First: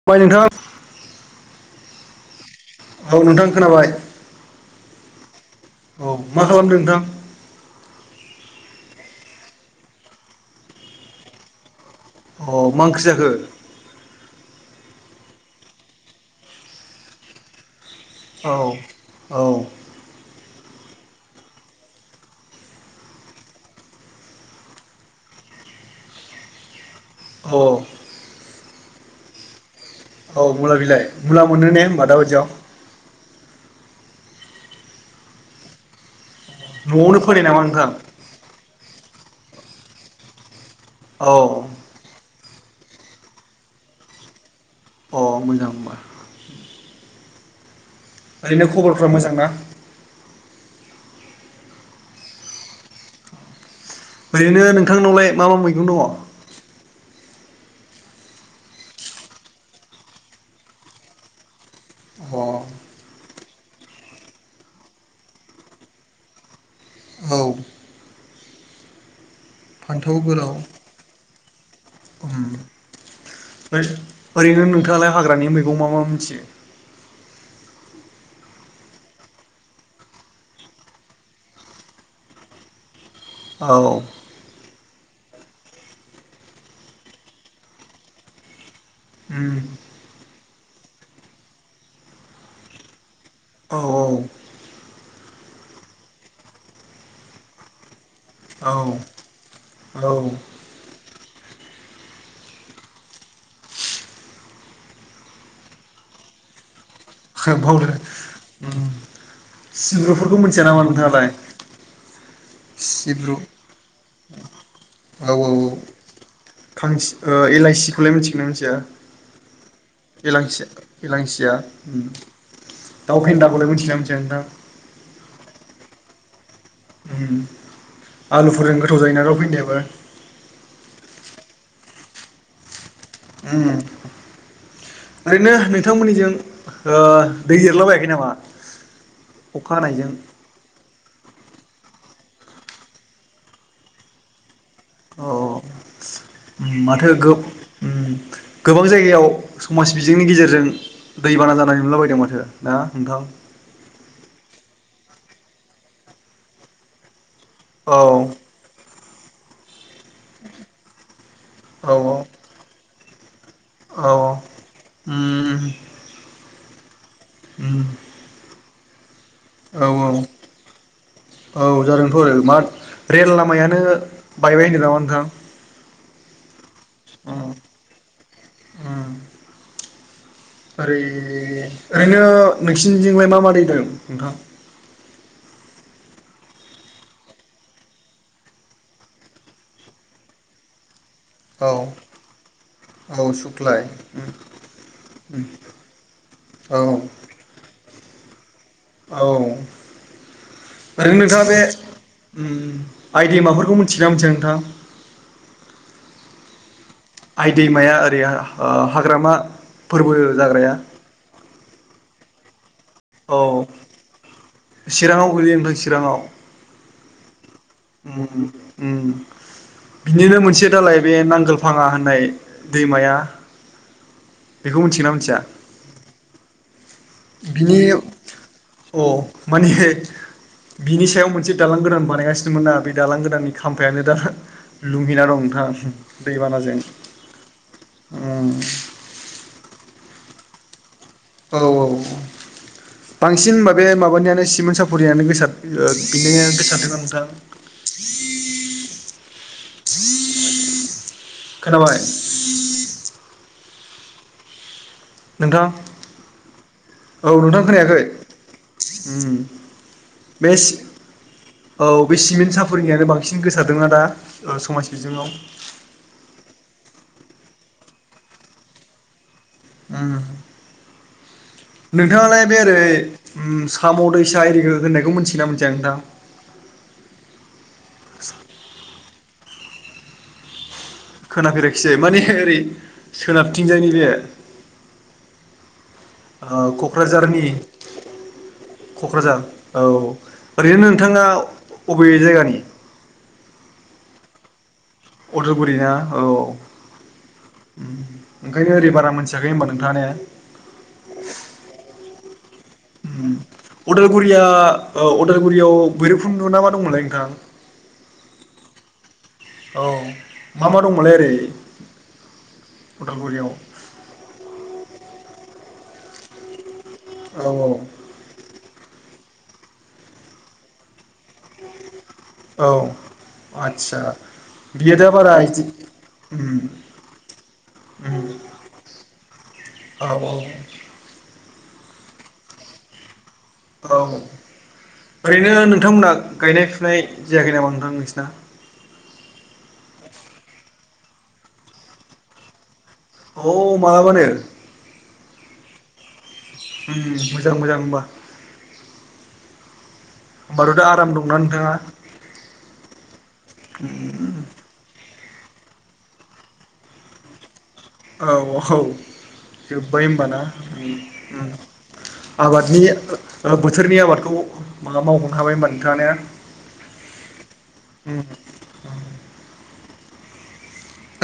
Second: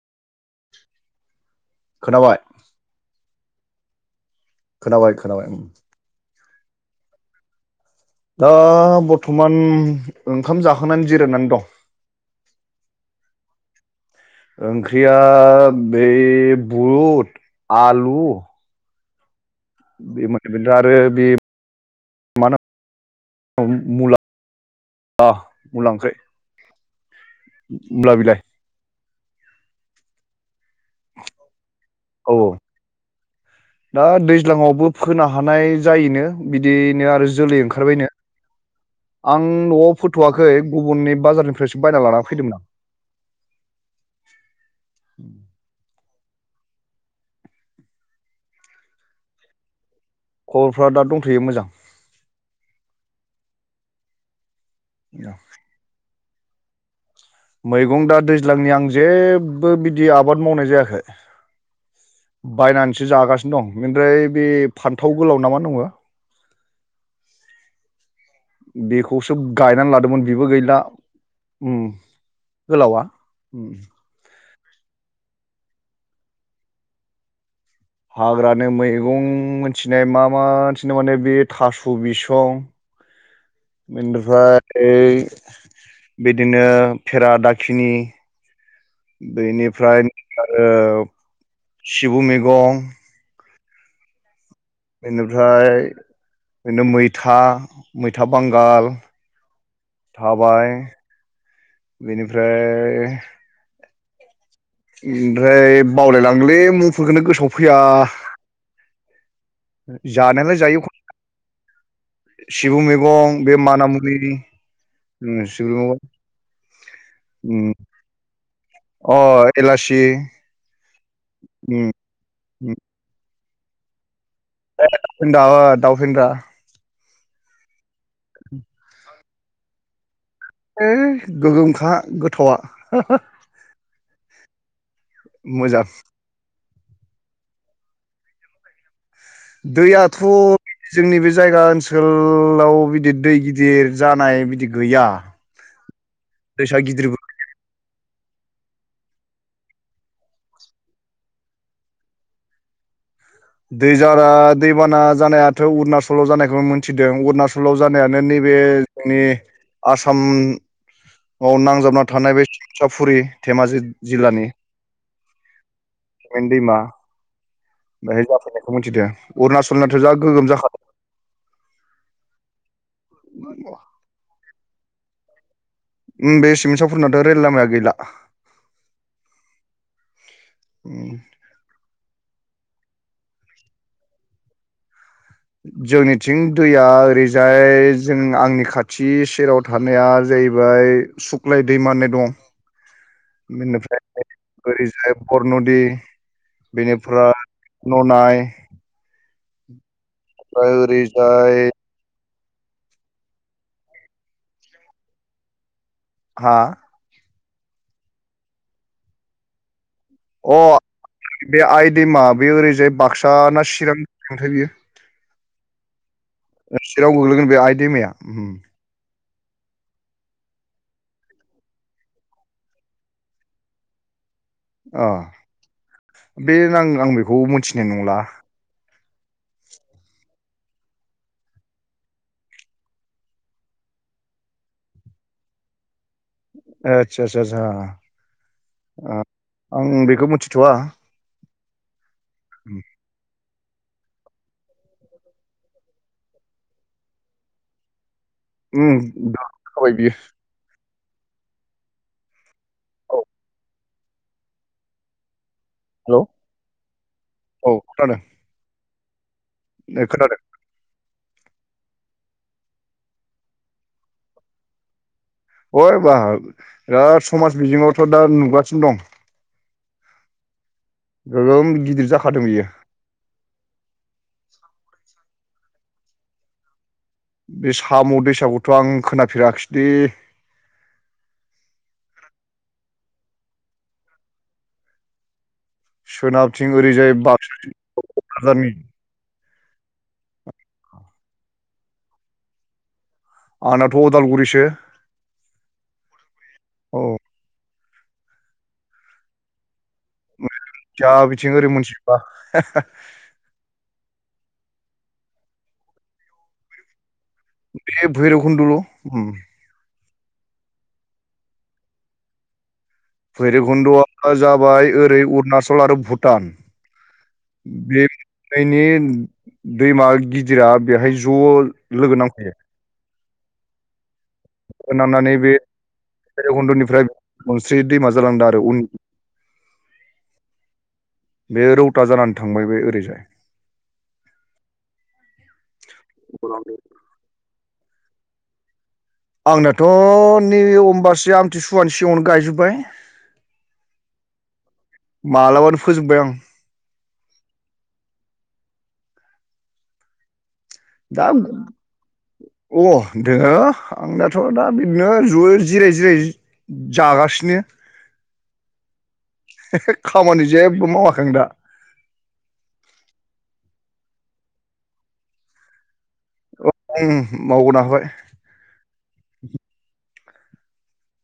[unintelligible] नोंथाङा खोनाबाय औ नोंथां खोनाबाय। खोनाबाय खोनाबाय। औ मा खालामदों नोंथां? दा बरथमान ओंखाम जाखांनानै जिरायनानै दं। अ मा ओंख्रि जाखो? ओंख्रिया बै बुद आलु औ औ। [unintelligible] आरो बे मा मुला मुला ओंख्रै औ मुला बिलाइ औ मुला बिलाइ मुला मोनो ने दा औ बायदियाव दा दैज्लाङावबो फोनो हानाय जायोनो। बिदियैनो न'आवनो आरो फोनाय जोलै नामा नोंथां ओंखारबायनो। आं न'आव फोथ'वाखै गुबुननि औ बाजारनिफ्रायसो बायना लाना फैदोंमोन आं। [inaudible] अ मोजां होनबा। ओरैनो खबरफोरा मोजां ना? खबरफ्रा दा दंथ'यो मोजां। बेनो नोंथांनावलाय मा मा मैगं दङ? मैगं दा दैज्लांनि आं जेबो बिदि आबाद मावनाय जायाखै। अ बायनानैसो जागासिनो। दं बेनिफ्राय बे फान्थाव गोलाव नाामा दङ औ बेखौसो गायनानै फान्थाव लादोंमोन बिबो गोलाव गैला उम गोलावा ओरैनो नोंथाङालाय हाग्रानि मैगं मा मा मिथियो हाग्रानि मैगं मिथिनाय मा माथिनो माने बे थास' बिसं औ इनिफ्राय ओइ बिदिनो फेरा दाखिनि उम बेनिफ्राय आरो सिबु मैगं औ औ बेनिफ्राय बिनो मैथा मैथा औ बांगाल औ थाबाय बेनिफ्राय ओमफ्राय बावलायलांगोलै मुंफोरखौनो गोसोआव फैया सिंब्रुफोरखौ जानायालाय मिथिया नामा नोंथाङालाय सिबु सिब्रु मैगं बे औ मानामुनि औ औ खां उम एलाइसि खौलाय मिथिगोनना मिथिया अ एलासि एलांसिया एलांसिया उम उम दाउ फेन्दाखौलाय मिथिगोना मिथि दा-दाउ फेन्दा उम आलुफोरजों गोथाव जायोना दाव फैनदायाबो ओइ गोगोमखा गोथावआ उम ओरैनो नोंथांमोननिजों ओ दै एरलाबायाखै नामा अखा हानायजों? दैयाथ' जोंनि बे जायगा ओनसोलाव बिदि दै गिदिर जानाय बिदि गैया [inaudible] दैसा माथो गिदिरबो गो-गोबां जायगायाव समाज बिजोंनि गेजेरजों दैबाना जानाय नुलाबायदों माथो ना नोंथां दैजारा दैबाना जानायाथ' अरुणनाचलाव जानायखौ मिथिदों अरुणचल सोलाव औ जानायानो नैबे जोंनि आसाम आव औ नांजाबना थानाय बे साफुरि धेमाजि औ औ जिल्लानि उम मेन दैमा उम बेहाय जाफैनायखौ मिथिदों‌ औ अरुणाचलनाथ' औ जा गोगोम जाखादों औ जादोंथ' आरो मा रेल लामायानो बायबाय होनदों नामा नोंथां बे सिमेन साप'रिनाथ' रेल उम लामाया गैला उम ओरै उम ओरैनो नोंसिनिजोंलाय मा मा दै दं नोंथां? जोंनिथिं दैया ओरैजाय जों आंनि खाथि सेराव थानाया जो हैबाय सुख्लाय औ दैम होननाय दं। औ सुख्लाय बेनिफ्राय ओरैजाय बरनदि औ बेनिफ्राय ननाय औ ओमफाय ओरैनो नोंथाङा बे ओरैजाय आइ दैमाफोरखौ मिथिगोना मिथिया नोंथां हा? आइ दैमाया ओरै ओ हाग्रामा फोरबो अ जाग्राया बे आइदैमा बे ओरैजाय बाक्सा औ ना चिरांथाय बियो चिराङाव गोलैयो नोंथां चिराङाव चिरां गोग्लैगोन बे आइ उम उम उम बिनिनो मोनसे दालाय बे नांगोलफाङा होननाय दैमाया [inaudible] अ मिथिगोना मिथिया बे नांगो बिनि अ माने बिनि सायाव मोनसे दालां गोदान बानायगासिनोमोन ना बे दालां गोदाननि खाम्फायानो दा लुंगिना दं नोंथां दैबानाजों आदसा आदसा उम ओ आं बेखौ मिथिथ'वा औ औ उम बांसिन माबे माबानियानो सिमेन्ट सापरियानो गोसार ओ बिनिनो गोसारदों ना नोंथां उम दा खाबाय बियो खोनाबाय? औ नोंथां हेलौ औ नोंथां खोनायाखै? दे खोनादों बे औ बे सिमेन्ट सापरिनानो बांसिन गोसारदों ना दा समाज बिजोङाव ओइ बाह बिराद समाज बिजोङावथ' दा नुगासिनो दं उम गोगोम गिदिर नोंथाङालाय जाखादों बे बियो ओरै उम साम' दैसा आरिखौ होननायखौ मिथियोना मिथिया नोंथां बे साम' दैसाखौथ' आं खोनाफेराखिसैदै खोनाफेराखिसै माने ओरै सोनाबथिंजायनि बे सोनाबथिं ओरैजाय क'क्राझारनि बाक्सा हादारनि क'क्राझार औ ओरैनो नोंथाङा अबे जायगानि आंनाथ' अदालगुरिसो उदालगुरि ना औ औ उम ओंखायनो ओरै बारा मोनथियाखै होनोमबा नों जा बिथिं ओरै मिथिजोबा लगुरिया अदालगुरियाव बैरबखुन्द दङ ना मा दंमोनलाय नोंथां बे भैरबखुन्दल' उम औ मा मा दंमोनलाय ओरै अदालगुरियाव भैरबखुन्द'आ जाबाय ओरै अरुणाचल आरो भुटान औ औ बैनि दैमा गिदिरा बेहाय ज' लोगो नांफैयो औ आदसा बियो दा बारा नांनानै बे इदि [inaudible] भैरबखुन्द'निफ्राय मोनस्रि दैमा जालांदों आरो उन बे रौता जानानै थांबाय बे ओरैजाय औ ओरैनो नोंथांमोना गायनाय फुनाय जायाखै नामा नोंथां नोंसिना आंनाथ' नैबे अमबासि आमथिसुवानि सिगाङावनो गायजोब्बाय औ मा मानो मालाबानो फोजोबबाय आं मोजां मोजां होमबा होमबाथ' आराम दा दंना नोंथाङा अ दोङो आंनाथ दा बिदिनो ज'यै जिराय जिराय जागासिनो औ औ जोब्बाय होमबा ना खामानि जेबो मावाखै आं दा आबादनि बोथोरनि आबादखौ मावगनो हाबाय होनबा नोंथाङा ने औ मावग'नो हाबाय उम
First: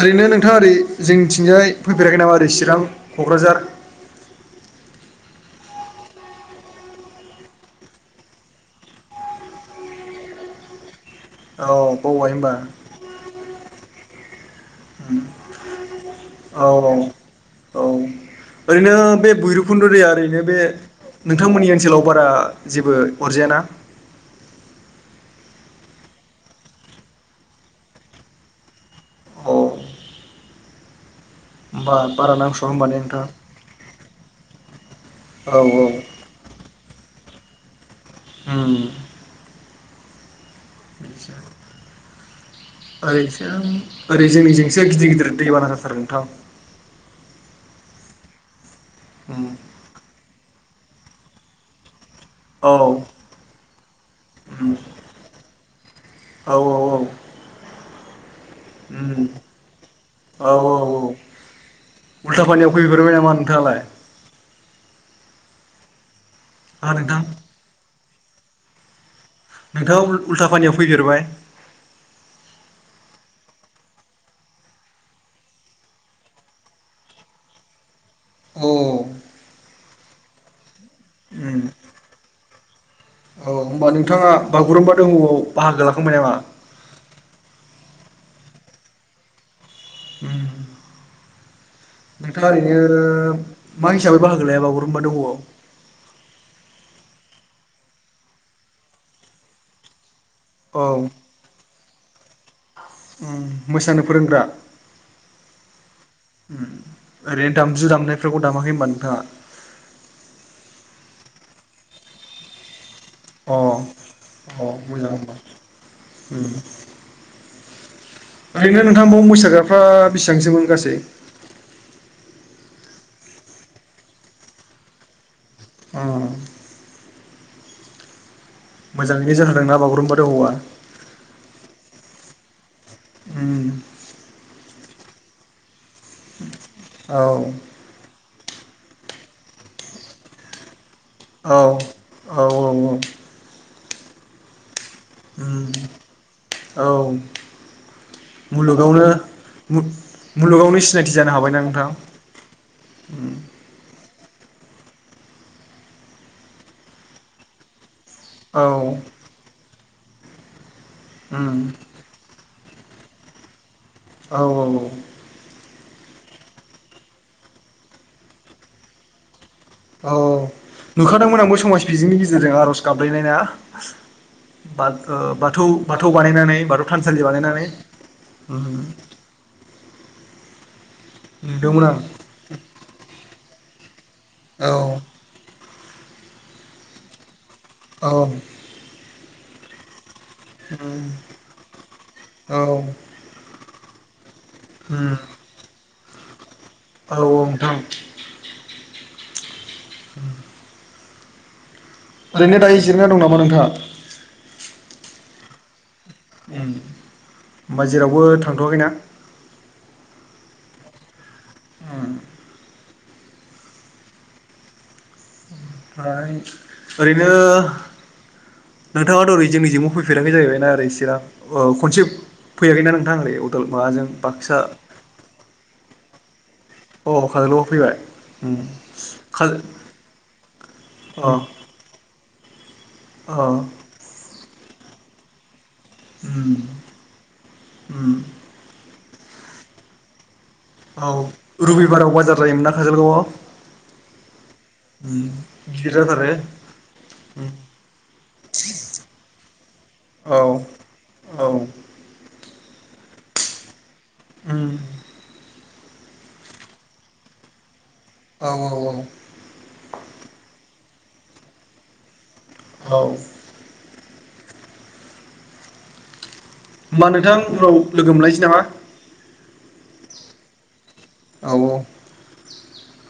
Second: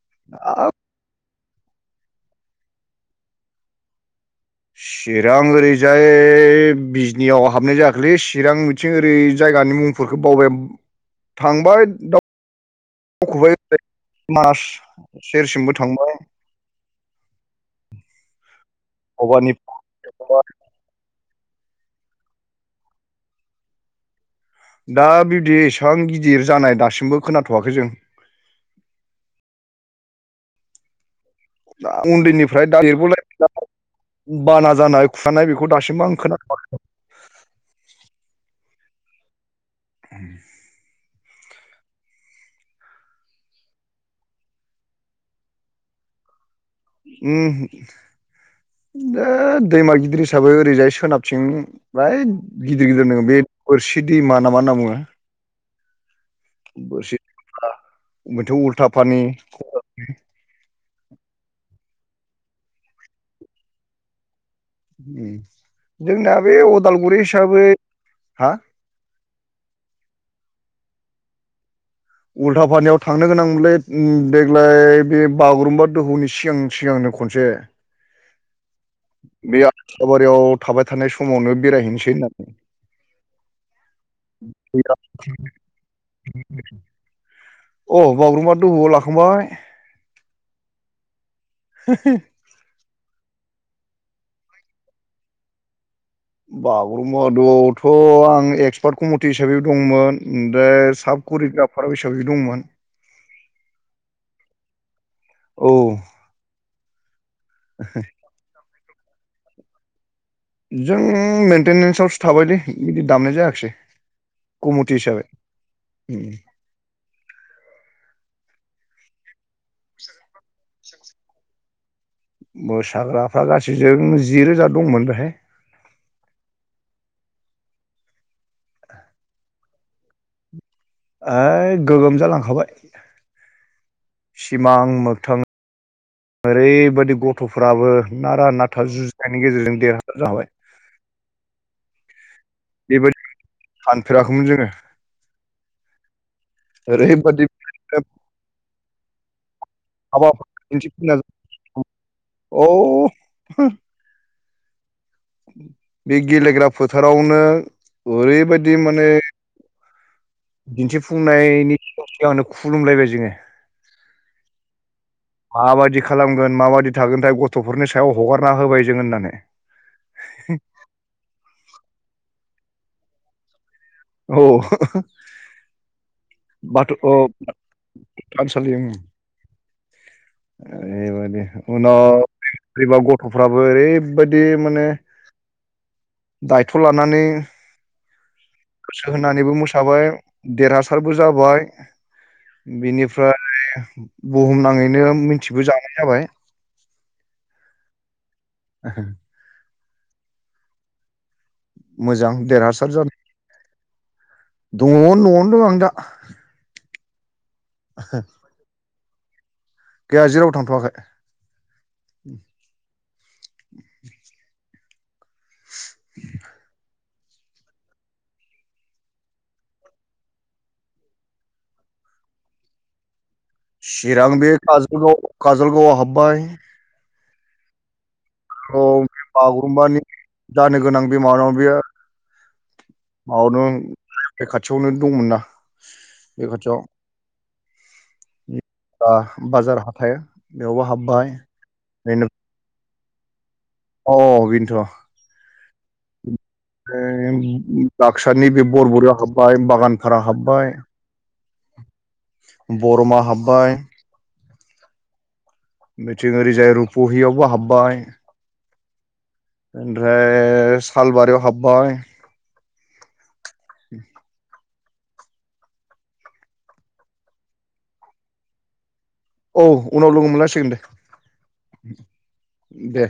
ओरैनो नोंथाङा ओरै जोंनिथिंजाय फैफेराखै नामा ओरै चिरां क'क्राझार चिरां ओरैजाय बिजनियाव हाबनाय जायाखैलै चिरां बिथिं ओरैजाय जायगानि मुंफोरखौ बावबाय औ थांबाय बावबाय होनबा [inaudible] मास उम सेरसिमबो थांबाय औ औ औ ओरैनो बे अबानि भैरबखुन्द दैया ओरैनो बे नोंथांमोननि ओनसोलाव बारा जेबो अरजाया ना दा बिदि एसां गिदिर जानाय दासिमबो खोनाथ'वाखै जों होमबा बारा नांस'आ उन्दैनिफ्राय दा होमबा ने नोंथां देरबोलाय [inaudible] बाना जानाय खुरखानाय औ बेखौ दासिमबो आं खोनाथ'आखै। उ। [inaudible] आदसा ओरैसो ओरै जोंनिजोंसो गिदिर गिदिर दैबाना जाथारो नोंथां। उ दा उम दैमा गिदिर हिसाबै ओरैजाय सोनाबथिं औ गिदिर गिदिर नो बे बोरसि दैमा ना मा उम होनना बुङो। औ औ औ। बोरसि मोनसे उल्था फानि उ औ औ औ। उल्था पानियाव फैफ्रबाय नामा नोंथाङालाय? जोंनाया बे हा अदालगुरि नोंथां हिसाबै हा? नोंथाङा उल्थाफानियाव फैफेरबाय? उल्था फानियाव थांनो गोनांमोनलै देग्लाय बे बागुरुम्बा दोहौनि सिगां सिगांनो। आ खनसे औ। बे आबारियाव थाबाय थानाय समावनो बेरायहैनोसै। औ होमबा नोंथाङा बागुरुम्बा दोहौआव बाहागो लाखांबाय नामा? अ बागुरुम्बा दोहौआव लाखांबाय। नोंथाङा ओरैनो मा हिसाबै बाहागो लाया बागुरुम्बा दोहौआव? बागुरुम्बा दोहौआव थ' आं एक्सपार्ट कमिटि हिसाबै दंमोन। ओनदे औ साब करिग्राफार हिसाबै दंमोन। उ मोसानो फोरोंग्रा? औ उ ओरैनो दामजु दामनायफोरावबो दामाखै होम्बा नोंथाङा? जों मेन्टेनेन्सआवसो थाबाय दे। बिदि दामनाय अ जायाखिसै अ कमिथि मोजां हिसाबै। होमबा उम ओरैनो नोंथां बाव मोसाग्राफ्रा बेसेबांसोमोन गासै? मोसाग्राफ्रा गासैजों जि रोजा दंमोन बेहाय। औ। मोजाङैनो जाहोदोंना बागुरुम्बा दोहौवा? ओइ गोगोम जालांखाबाय उम सिमां मोगथां ओरैबायदि औ गथ'फ्राबो नारा नाथा जुजिनायनि गेजेरजों देरहासार जाबाय। औ औ औ बेबायदि औ सानफेराखैमोन जोङो। उम औ ओरैबादि मुलुगावनो मुलुगावनो सिनायथि जानो हाबायना नोंथां? अ उम बे गेलेग्रा फोथारावनो औ ओरैबायदि माने उम दिन्थिफुंनायनि सिगां सिगां‌नो खुलुमलायबाय जोङो। औ औ। माबायदि खालामगोन माबायदि थागोनथाय गथ'फोरनि सायाव हगारना होबाय जोङो होननानै औ नुखादोंमोन आंबो समाज बिजोंनि गेजेरजों आर'ज गाबलायनाय ना? औ बा बाथौ बाथौ बानायनानै बाथौ थानसालि बानायनानै। थानसालि उम ओरैबादि नुदोंमोन उनाव बोरैबा गथ'फ्राबो ओरै बायदि आं माने औ दायथ' लानानै ओं। सो होनानैबो मोसाबाय उम देरहासारबो जाबाय औ बिनिफ्राय बुहुमनाङैनो मिथिबोजानाय जाबाय औ‌ औ नोंथां। [unintelligible] [inaudible] मोजां ओरैनो दायो देरहासार जिरायना जानाय दं नामा नोंथाङा? दङ न'आवनो दं आं दा उम होमबा जेरावबो थांथ'वाखैना? गैया जेराव थांथ'वाखै। ओमफ्राय ओरैनो नोंथाङाथ' ओरै जोंनि जोंबो फैफेराखै जाहैबायना आरोइ सिरां खनसे फैयाखै ना नोंथां? अदाल माबाजों चिरां बे बाक्सा कजलगाव काजलगावआव हाबबाय अ खाजल'गाव फैबाय उम औ काजो बागुरुम्बानि जानो गोनां अ बिमानाव बेयो अ बावनो बे खाथियावनो दंमोन ना बे उम खाथियाव उम आ बाजाराव हाथाय बेयावबो औ हाबबाय रबिबाराव बेनो बाजार जायोमोनना काजलगावआव अ बिनोथ' उम गिदिर जाथारो ओ उम बाक्सानि बे बरबुरियाव हाबबाय बागानफारा औ हाबबाय औ बर'मा हाबबाय उम बिथिं ओरिजाय रुप'हियावबो हाबबाय औ औ औ आमफ्राय सालबारियाव हाबबाय औ होमबा नोंथां उनाव लोगो मोनलायनोसै नामा औ उनाव लोगो मोनलांसिगोन दे औ दे